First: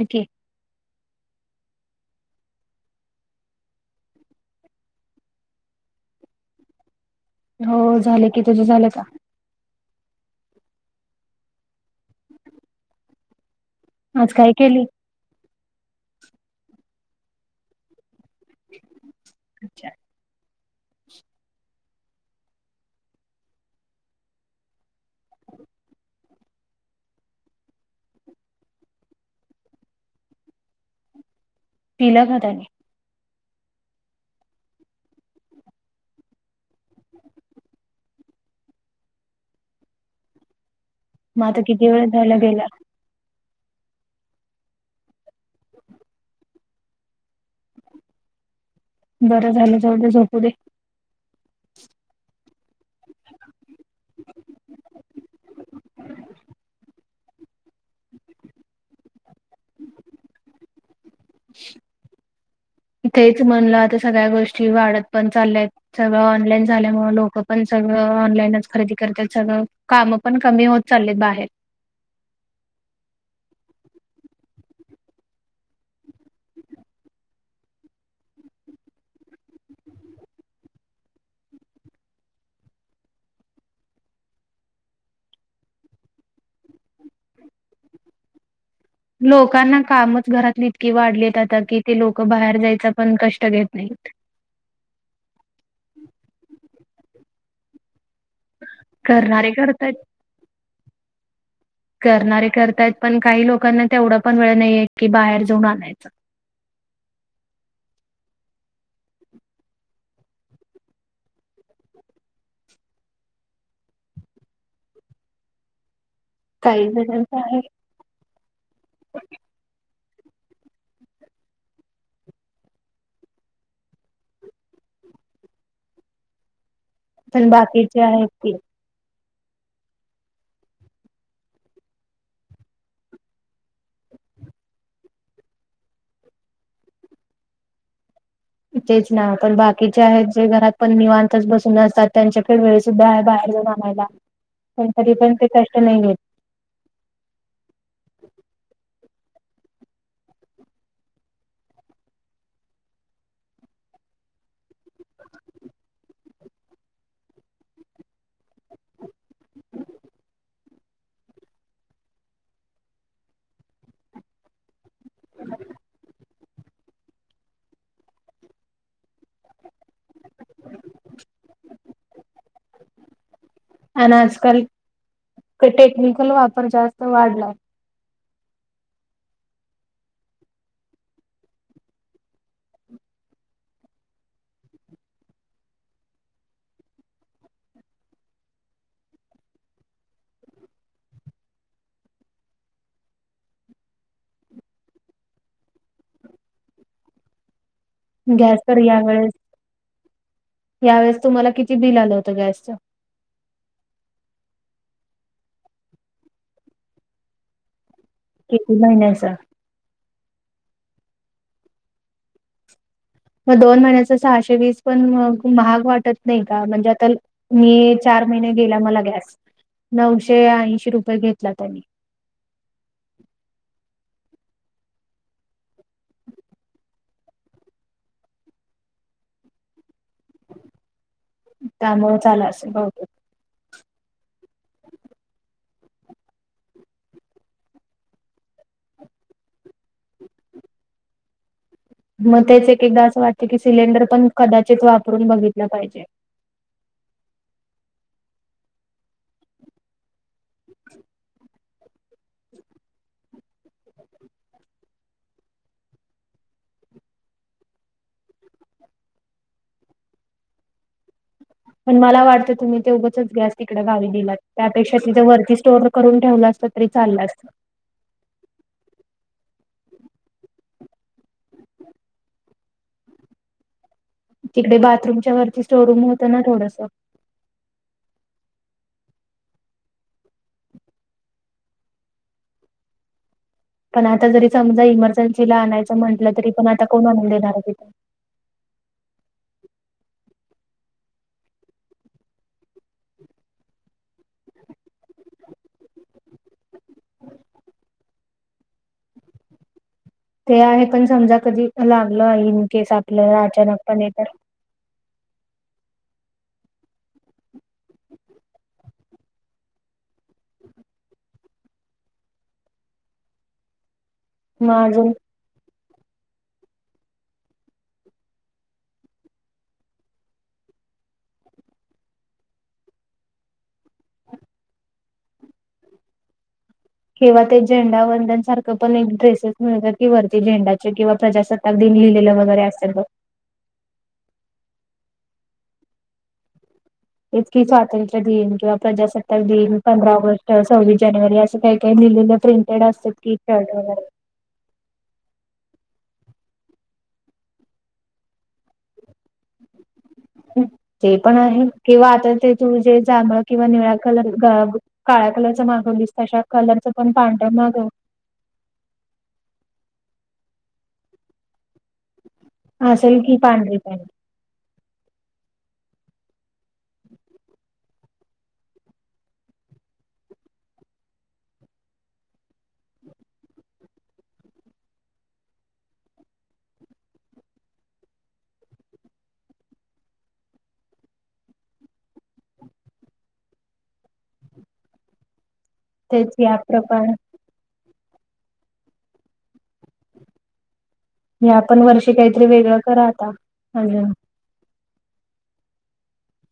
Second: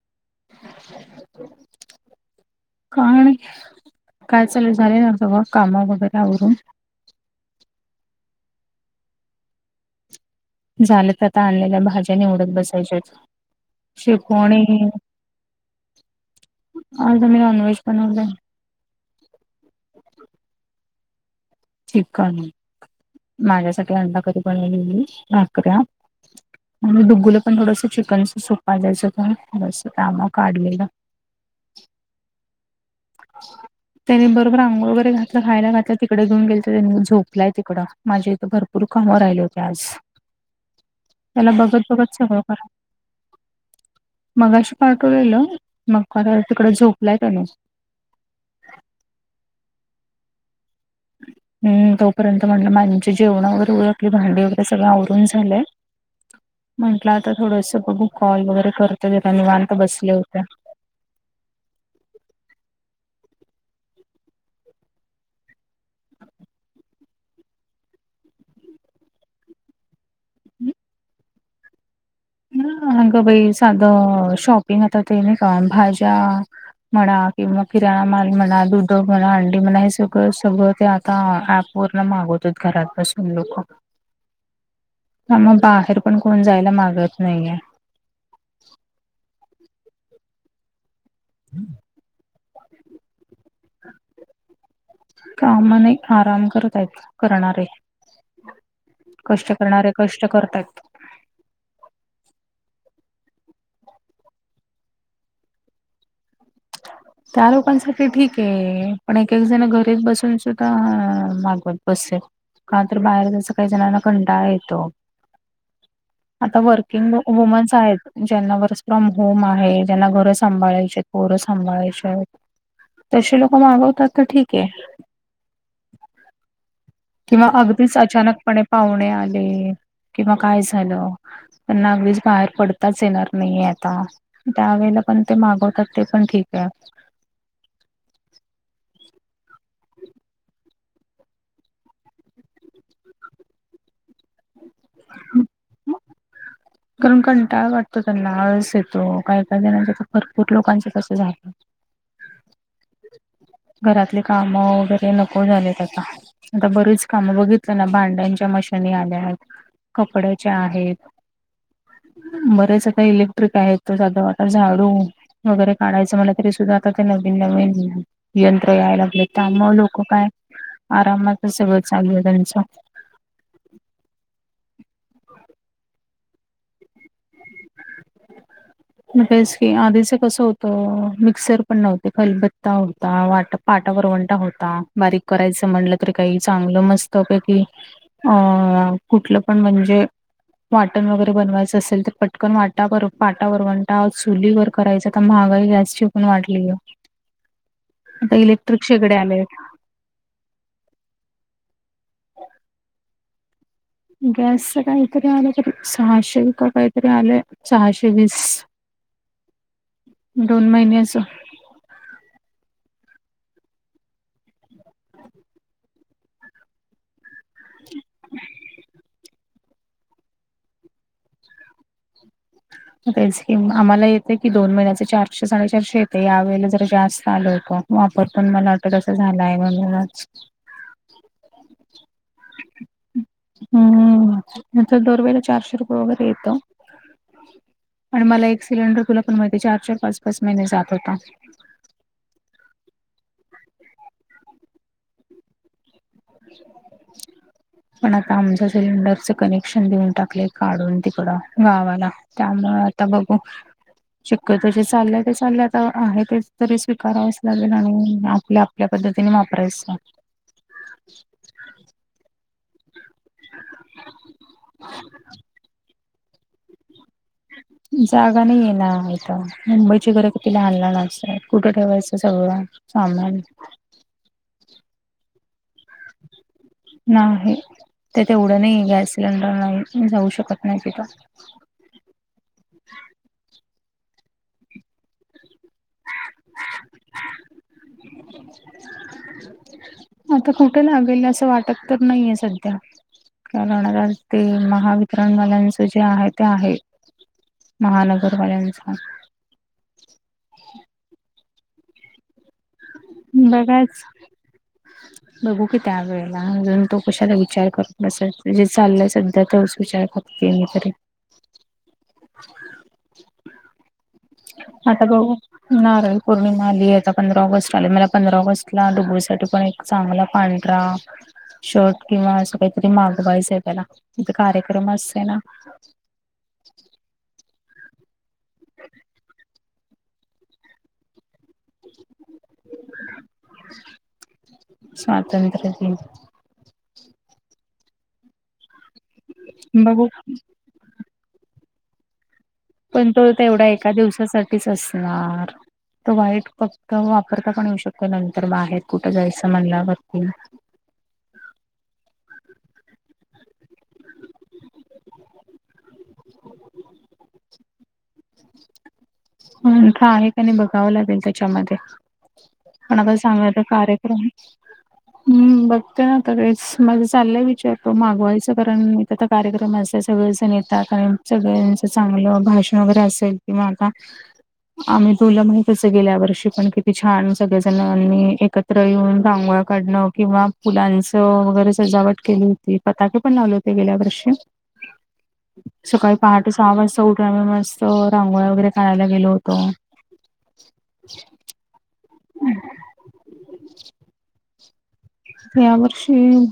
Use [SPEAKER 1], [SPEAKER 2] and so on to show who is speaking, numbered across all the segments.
[SPEAKER 1] हो, की.
[SPEAKER 2] [inaudible] काय, काय चाल झाले ना सगळ काम वगैरे अवरून?
[SPEAKER 1] हो झाले की, तुझं झालं का?
[SPEAKER 2] झालेत आता आणलेल्या भाज्या निवडत बसायच्या
[SPEAKER 1] आज
[SPEAKER 2] शेपु
[SPEAKER 1] काय
[SPEAKER 2] आणि
[SPEAKER 1] केली
[SPEAKER 2] आता मी अन्वेश बनुन जाईल.
[SPEAKER 1] अच्छा.
[SPEAKER 2] चिकन माझ्यासाठी अंडाकधी बनवलेली भाकऱ्या आणि दुगुलं पण थोडंसं चिकनच सोपा जायचं का थडस कामा काढलेलं.
[SPEAKER 1] तिलाघदाणे. [inaudible]
[SPEAKER 2] त्यानी बरोबर आंघो वगैर घातलं खायला घातलं तिकडे घेऊन गेले तर त्यांनी झोपलाय तिकडं माझे इथं भरूर. तर कामावर राहिले होते आज
[SPEAKER 1] मग
[SPEAKER 2] त्याला
[SPEAKER 1] आता
[SPEAKER 2] बघत
[SPEAKER 1] किती वेळ
[SPEAKER 2] बघत
[SPEAKER 1] झाला
[SPEAKER 2] सगळं
[SPEAKER 1] गेला.
[SPEAKER 2] करा मगाशी प्टवलेलं मग तिकड झोपलाय त्यान.
[SPEAKER 1] बरं झालं जावढ झोपू दे.
[SPEAKER 2] हम् तोपर्यंत म्हटलं माझे जेवणा वगैरे आपली भांडी वगैरे सगळं आवरून झालंय.
[SPEAKER 1] हम्.
[SPEAKER 2] म्हंटलं आता थोडस बघू कॉल वगैरे करतो निवांत बसले होते.
[SPEAKER 1] [unintelligible] तेच म्हणलं आता सगळ्या गोष्टी वाढत पण चालल्यात. सगळं ऑनलाईन झाल्यामुं लोक पण सगळं ऑनलाईनच खरेदी करतात सगळं. काम पण कमी होत चाललेत बाहेर.
[SPEAKER 2] हग बाई साधं शॉपिंग आता ते नाही का भाज्या म्हणा किंवा किराणा माल म्हणा दुध म्हणा अंडी म्हणा हे सगळं सगळं ते आता पूर्ण मागवतोच घरात बसून लोक.
[SPEAKER 1] [unintelligible]
[SPEAKER 2] ह मग बाहेर पण कोण जायला मागत नाहीये.
[SPEAKER 1] लोकांना कामच घरात इतके वाढलेत आता की ते लोक बाहेर जायचं पण कष्ट तर येत नाहीत.
[SPEAKER 2] कामाने आराम करत आहेत करणारे. कष्ट करणारे कष्ट करतयात.
[SPEAKER 1] करणारे करतायत पण काही लोकांना तेवढा पण वेळ नाहीये की बाहेर जाऊन आणायचं.
[SPEAKER 2] त्या लोकांसाठी ठीक आहे पण एक एक जण घरीच बसून सुद्धा मागातात. कसे का तर बाहेर जस काही जणांना कंडाळ येतो.
[SPEAKER 1] [unintelligible]
[SPEAKER 2] आता
[SPEAKER 1] काही
[SPEAKER 2] वर्किंग
[SPEAKER 1] जणांच आहे
[SPEAKER 2] वुमन्स आहेत. ज्यांना वर्स फ्रॉम होम आहे ज्यांना घरं सांभाळायचे पोरं सांभाळायचे. तसे लोक मागवतात तर ठीक आहे. किंवा
[SPEAKER 1] पण
[SPEAKER 2] अगदीच
[SPEAKER 1] बाकीचे आहेत की
[SPEAKER 2] अचानकपणे पाहुणे आले किंवा काय झालं. त्यांना अगदीच बाहेर पडताच येणार नाहीे आता त्यावेेळेला पण ते मागवतात ते पण ठीक आहे.
[SPEAKER 1] तेच ना पण बाकीचे आहेत जे घरात पण निवांतच बसून असतात त्यांच्याकेळ वेळे. बाहेर जाउन अनायला पण तधी पण ते कष्ट नाही.
[SPEAKER 2] कारण कंटाळ वाटतो त्यांना आळस येतो काही काही जणांचा तर भरपूर लोकांचं अस झाले. घरातले काम वगैरे नको झालेत आता आता बरीच कामं बघितलं ना भांड्यांच्या मशनी आल्या आहेत. कपड्याच्या आहेत. बरेच आता इलेक्ट्रिक आहेत त साध वाट झाडू वगैरे काढायचं म्हणा तरी सुद्धा आता ते नवीन नवीन यंत्र याय लागले त्यामु लोक काय आरामच सवळं चालूलं त्यांचं.
[SPEAKER 1] आणि आजकाल टेक्निकल वापर जास्त वाढलाय. [unintelligible]
[SPEAKER 2] तेच की आधीच कसं होतं मिक्सर पण नव्हते खलबत्ता होता वाटप. पाटावर वंटा होता बारीक करायचं म्हणलं तरी काही चांगलं मस्त पैकी अ कुठलं पण म्हणजे वाटण वगैरे बनवायचं असेल तर चटकन वाटार पाटा वर वंटा चुलीवरर करायचता महागाई गॅस् चिकून वाढली आहे. आता
[SPEAKER 1] गॅस तर
[SPEAKER 2] इलेक्ट्रिकशेकडे आले आहेत.
[SPEAKER 1] यावेळेस तुम्हाला किती बिल आलं होतं गॅसचं
[SPEAKER 2] गॅसच काहीतरी आलं तरी सहाशे व काहीतरी आलं सहाशे वीस
[SPEAKER 1] कती महिन्याचा
[SPEAKER 2] दोन महिन्याचं
[SPEAKER 1] मग दोन महिन्याच सहाशे वीस पण महाग वाटत नाही का म्हणजे आता मी चार महिने गेला मला गॅस नऊशे ऐंशी रुपये घेतला त्यांनी [inaudible]
[SPEAKER 2] तेच कि आम्हाला येते की दोन महिन्याचे चारशे साडेचारशे येते या वेळेला जरा जास्त आलोय का वापर पण मला तस झालाय म्हणूनच
[SPEAKER 1] त्यामुळे चाला असेल ब
[SPEAKER 2] हम्म म दोर वेला चारशे रुपये वगैरे येतो आणि मला एक सिलेंडर खुला पण माहिती चार चार पाच पाच महिने जात होता
[SPEAKER 1] मग तेच एक एकदा असं वाटत की सिलेंडर पण कदाचित वापरून बघितलं पाहिजे [inaudible]
[SPEAKER 2] पण आता आमच सिलेंडरच कनेक्शन देऊन टाकलेय काढून तिकडं गावाला त्यामुळे आता बघू शक्यत जे चालल्या ते चालल्या आहे तेच तरी स्वीकारावच लागेल आणि आपल्या पद्धतीने वापरायचं ह
[SPEAKER 1] पण मला वाटतं तुम्ही ते उगच गॅस तिकडे घावी दिलात त्यापेक्षा तिथे वरतीच स्टोर करून ठेवला असत तरी चाललं असत
[SPEAKER 2] जागा नाही आहे ना आथ मुंबईची घरं किती लहान लहानच आहेत कुठं ठेवायचं सगळं सामान
[SPEAKER 1] तिकडे बाथरूमच्या वरती स्टोरूम होतं ना थोडस
[SPEAKER 2] नाही ते तेवढं नाही गॅस सिलेंडर नाही जाऊ शकत नाही तिथं
[SPEAKER 1] पण आता जरी समजा इमर्जन्सीला आणायचं म्हटलं तरी पण आता कोण आणून देणार आहे तिथून [inaudible]
[SPEAKER 2] आता कुठे लागेल असं वाटत तर नाहीये सध्या काणार ते महावितरणवाल्यांच जे आहे ते आहे महानगरवाल्यांचा
[SPEAKER 1] ते आहे पण समजा कधी लागलं आहे इनकेस आप
[SPEAKER 2] बघाच
[SPEAKER 1] [inaudible]
[SPEAKER 2] बघू की त्या वेळेला अजून तो कशाला विचार करून बसत जे चाललंय सध्या तेच विचार करत तेन कररी
[SPEAKER 1] मग अजून
[SPEAKER 2] आताग ना र पौर्णिमा आली आहे आता पंधरा ऑगस्ट आली मला पंधरा ऑगस्ट ला डुबरीसाठी पण चांगला पांढरा शर्ट किंवा असं काहीतरी मागवायचं आहे त्याला इथ कार्यक्रम असते ना
[SPEAKER 1] किंवा ते झेंडा वंदनसारखं पण एक ड्रेसेस मिळतात की वरती झेंडाचे किंवा प्रजासत्ताक अगदी लिहिलेलं वगैरे असेल तर
[SPEAKER 2] स्वातंत्र्य दिन
[SPEAKER 1] इत कि स्वातंत्र्य दिन किंवा प्रजासत्ताक दिन
[SPEAKER 2] बघू
[SPEAKER 1] पंधरा ऑगस्ट अस सौवीस जानेवारी असं काही काही दिलेलं प्र
[SPEAKER 2] पण तो ते एवढा एका दिवसासाठीच असणार तर वाईट फक्त वापरता पण येऊ शकतो नंतर बाहेर कुठं जायचं म्हणला व
[SPEAKER 1] ते पण आहे किंवा आता ते तुझे जांगळ किंवा निळा्या कलर ग काळ्या कलरच मागवलीस तशा कलरच पण पांडव मागव
[SPEAKER 2] ख आहे का नाही बघावं लागेल त्याच्यामध्ये पता
[SPEAKER 1] असेल की
[SPEAKER 2] सांगाचा
[SPEAKER 1] पांढरी
[SPEAKER 2] कार्यक्रम
[SPEAKER 1] [inaudible]
[SPEAKER 2] हम्म बघते ना काळेच माझं चाललंय विचारतो मागवायचं कारण मी कार्यक्रम असेल सगळच नेता कारण सगळ्यांचं चांगलं भाषण वगैरे असेल कि माग
[SPEAKER 1] [inaudible]
[SPEAKER 2] आम्ही तुला माहितच गेल्या वर्षी पण किती छान सगळेजणाणी एकत त्र येऊन रांगोळ्या काढणं किंवा फुलांचं वगैरे सजावट केली होती. पताके पण लावलेते गेल्या वर्षी
[SPEAKER 1] [inaudible]
[SPEAKER 2] सकाळी
[SPEAKER 1] तेच
[SPEAKER 2] पहाटे
[SPEAKER 1] या
[SPEAKER 2] सहा वाजता
[SPEAKER 1] प्रकार
[SPEAKER 2] उठून आम्ही मस्त रांगोळ्या वगैरे काढायला गेलो होतो.
[SPEAKER 1] ह्या पण वर्षी काहीतरी वेगळं करा आता अजुन
[SPEAKER 2] या वर्षी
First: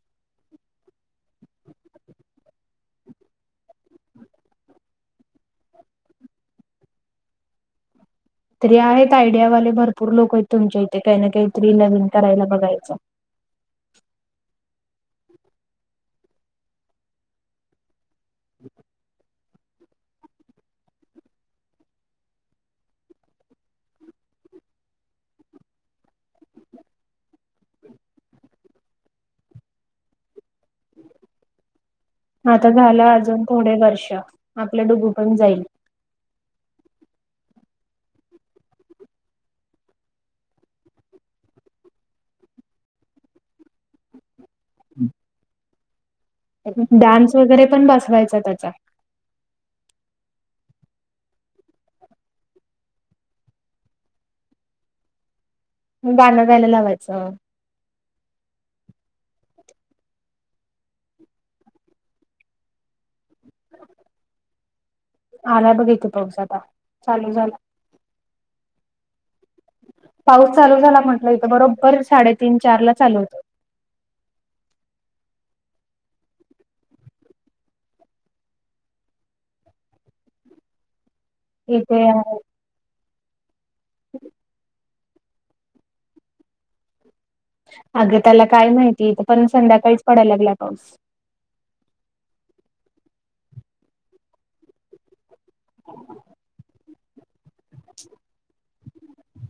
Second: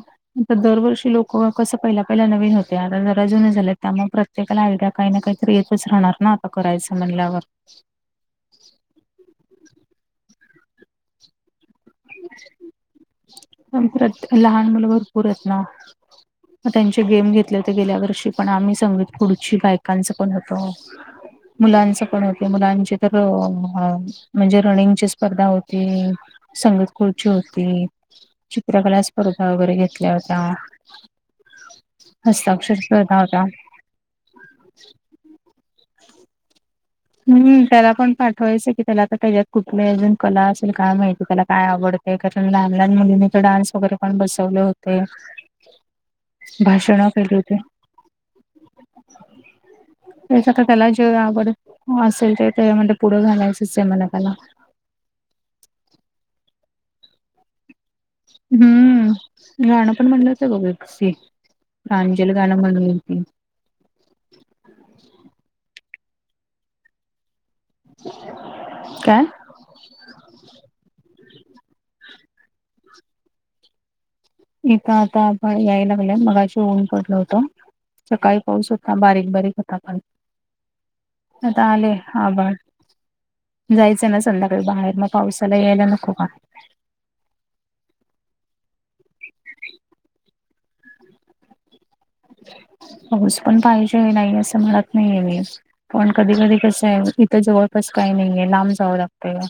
[SPEAKER 2] ता दरवर्षी लोक कसं पहिला पहिला नवीन होते आता जरा जुने झाले त्यामुळे प्रत तेकाला आयडिया काही ना काहीतरी येतच राहणार ना आता करायचं म्हणल्यावर.
[SPEAKER 1] तरी आहेत आयडियावाले भरपूर लोक आहेत तुमच्या इथे काही ना काहीतरी नविन करायला बघायचं.
[SPEAKER 2] आणि प्रत लहान मुलं भरपूर आहेत ना? मग त्यांचे गेम घेतले तर गेल्या वर्षी पण आम्ही संगीत खुर्ची बायकांचं पण होतं. मुलांच पण होते मुलांची तर म्हणजे रनिंगची स्पर्धा होती. संगीत खुर्ची होती चित्रकला स्पर्धा वगैरे घेतल्या होत्या.
[SPEAKER 1] हो आता
[SPEAKER 2] हस्ताक्षर
[SPEAKER 1] झालं
[SPEAKER 2] स्पर्धा होत्या
[SPEAKER 1] अजून थोडे वर्ष आपलं डुगु पण जाईल.
[SPEAKER 2] हम्म त्याला पण पाठवायचं की त्याला आ त्याच्यात कुठली अजून कला असेल काय माहिती त्याला काय आवडत. ते काय तर लहान लहान मुलींनी तर डान्स वगैरे पण बसवले होते. भाषणं केली
[SPEAKER 1] डान्स
[SPEAKER 2] होती
[SPEAKER 1] वगैरे पण बसवायचा त्याचा.
[SPEAKER 2] त्याच आता त्याला जे आवड हो असेल ते ते म्हणजे पुढं घालायचं से म्हणाकाला.
[SPEAKER 1] गाणं गायला लावायचं.
[SPEAKER 2] हम्म गाणं पण म्हणलं होत [unintelligible] प्रांजल गाणं म्हणून होती.
[SPEAKER 1] [inaudible] आला बघ इथ पाऊस आता चालू झाला.
[SPEAKER 2] काय?
[SPEAKER 1] पाऊस चालू झाला म्हटलं इथं बरोबर साडेतीन चार ला चालू होतो.
[SPEAKER 2] इथ आता पहा यायला लागलंय मगाशी ऊन पडलं होत. सकाळी पाऊस होता बारीक बारीक होता पण
[SPEAKER 1] [inaudible]
[SPEAKER 2] आता आले
[SPEAKER 1] इथे
[SPEAKER 2] आबाळ. जायचं ना संध्याकाळी बाहेर मग पावसाला यायला नको का?
[SPEAKER 1] अगं त्याला काय माहिती इथ पण संध्याकाळीच पडायला लागलाय पाऊस.
[SPEAKER 2] पाऊस पण पाहिजे नाही असं म्हणत नाहीये मी. पण कधी कधी कसं आहे इथं जवळपास काही नाहीये लांब जावं लागतं.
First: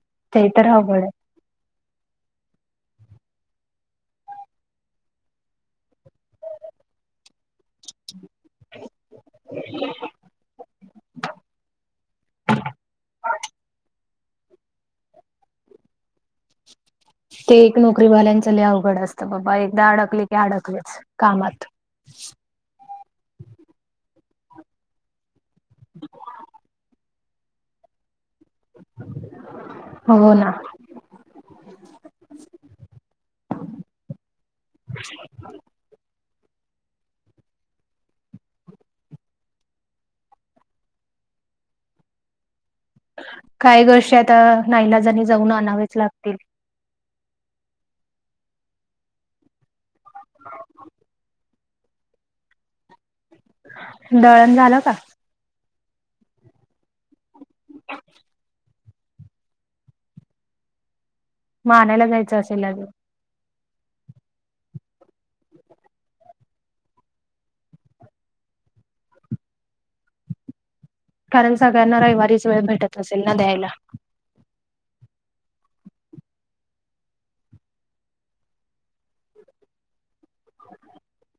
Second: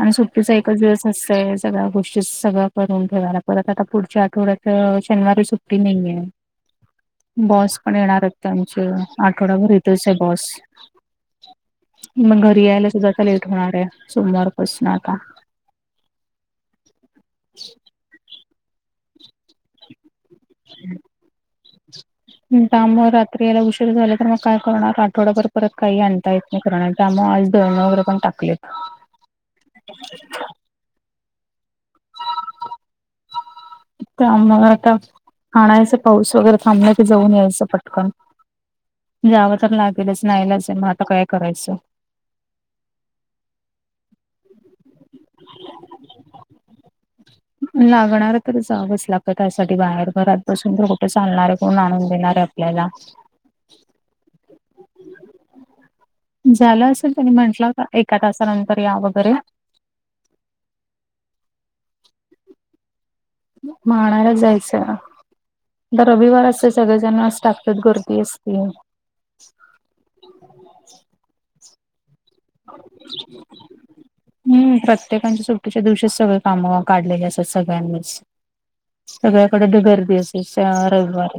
[SPEAKER 2] आणि
[SPEAKER 1] ते
[SPEAKER 2] सुट्टीचा
[SPEAKER 1] तर
[SPEAKER 2] एक
[SPEAKER 1] अवघड
[SPEAKER 2] दिवस
[SPEAKER 1] आहे
[SPEAKER 2] असतयच. सगळ्या गोष्टी सगळं करून ठेवायला पर आता आता पुढच्या आठवड्यात शनिवारी सुट्टी नाहीयाय.
[SPEAKER 1] [inaudible]
[SPEAKER 2] बॉस पण येणार आहेत आमचे आठवडाभर इथच आहे बॉस. मग घरी यायला सुधा आता लेट होणार आहे सोमवारपासण आता.
[SPEAKER 1] ते एक नोकरी वाल्यांच लय अवघड असतं बाबा एकदा अडकले की अडकलच कामात.
[SPEAKER 2] त्यामुळे रात्री यायला उशीर झाला तर मग काय करणार आठवडाभर परत काही आणता येत त्यामुळे आज दळण वगैरे पण टाकलेत.
[SPEAKER 1] हो ना.
[SPEAKER 2] ते आम्हाला आता आणायचं पाऊस वगैरे थांबलाय ते जाऊन यायचं पटकन. जावं तर लागेलच नाईलाजाय मग आता काय करायचं?
[SPEAKER 1] काय ग शता नाईलाजाणी जाऊन आणावेच लागतील.
[SPEAKER 2] लागणार तर जावंच लागतं त्यासाठी बाहेर घरात बसून तर कुठे चालणार आहे कोण आणून देणार आहे. याला
[SPEAKER 1] दळण झालं का?
[SPEAKER 2] झालं असेल त्यांनी म्हंटलं का एका तासानंतर या वगैरे
[SPEAKER 1] म आणायला जायचं असेल अजून
[SPEAKER 2] म आणायलाच जायचंय ना तर रविवार असते सगळेजण असतात गर्दी असतीय [inaudible]
[SPEAKER 1] कारण सगळ्यांना रविवारीच वेळ भेटत असेल ना द्यायला
[SPEAKER 2] हम्म प्रत्येकाांच्या सुट्टीच्या दिवशीच सगळे कामं काढलेले असात सगळ्यांनीच सगळ्याकडे गर्दी असे रविवार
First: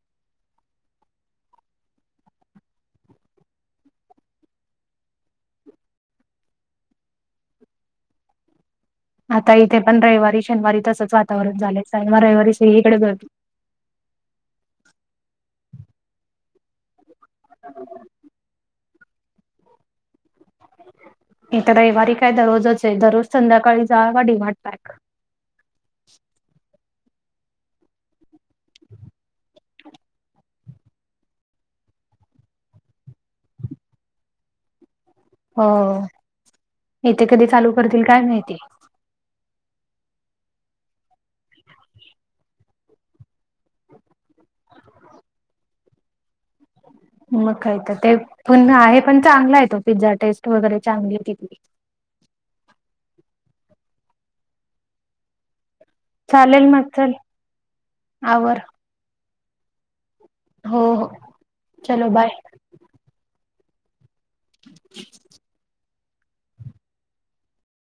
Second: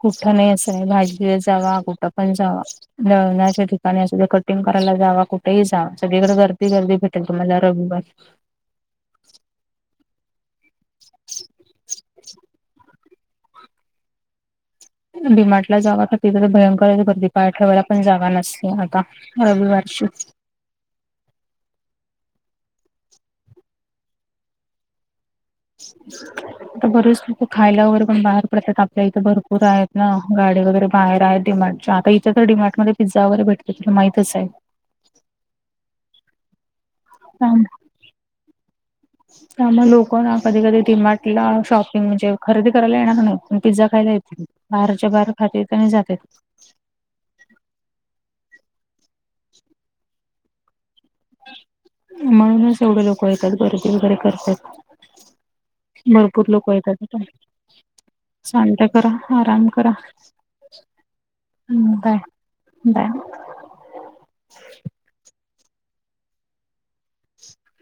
[SPEAKER 2] कुठं नाही असं आहे भाजीला जावा कुठं पण जावा जळणाश ठिकाणी असं ते कटिंग करायला जावा कुठेही जा सगळीकडे गर्दी गर्दी भेटेल तुम्हाला रविवार
[SPEAKER 1] आता इथे पण रविवारी शनिवारी तसंच वातावरण झाले सानवार रविवारी सळी इकडे जतो
[SPEAKER 2] भिमाटला जाग तर तिथं तर भयंकरच भतीपाय ठेवायला पण जाग नसते आता रविवार श
[SPEAKER 1] नाही तर रविवारी काय दररोजच आहे दररोज संध्याकाळी जा का डी मार्ट पॅक
[SPEAKER 2] [inaudible] आता बरेच लक खायला वगैरे पण बाहेर पडतात आपल्या इथे भरपूर आहेत ना गाडी वगैरे बाहेर आहेत डिमांड आता इथ तर डी मार्ट म पझ्झा वगरेटते तिला माहितच आहे
[SPEAKER 1] हो येथे कधी चालू करतील काय माहिती
[SPEAKER 2] त्या मग लोक ना कधी कधी टिमार्टला शॉपिंग म्हणजे खरेदी करायला येणार नाही पण पिझ्झा खायला येतील बाहेारच्या बाहेर खात त्यांनी जातात
[SPEAKER 1] मग काही तर ते पुन्हा आहे पण चांगला आहे तो पिझ्झा टेस्ट वगैरे चांगली आहे तिथली
[SPEAKER 2] म्हणूनच एवढे लोक येतात गर्दी वगैरे करतात भरपूर लोक
[SPEAKER 1] चालेल मग चल
[SPEAKER 2] येतात आ
[SPEAKER 1] आवर
[SPEAKER 2] सांत करा आराम करा
[SPEAKER 1] हो हो
[SPEAKER 2] बाय बाय
[SPEAKER 1] [inaudible]
[SPEAKER 2] [inaudible]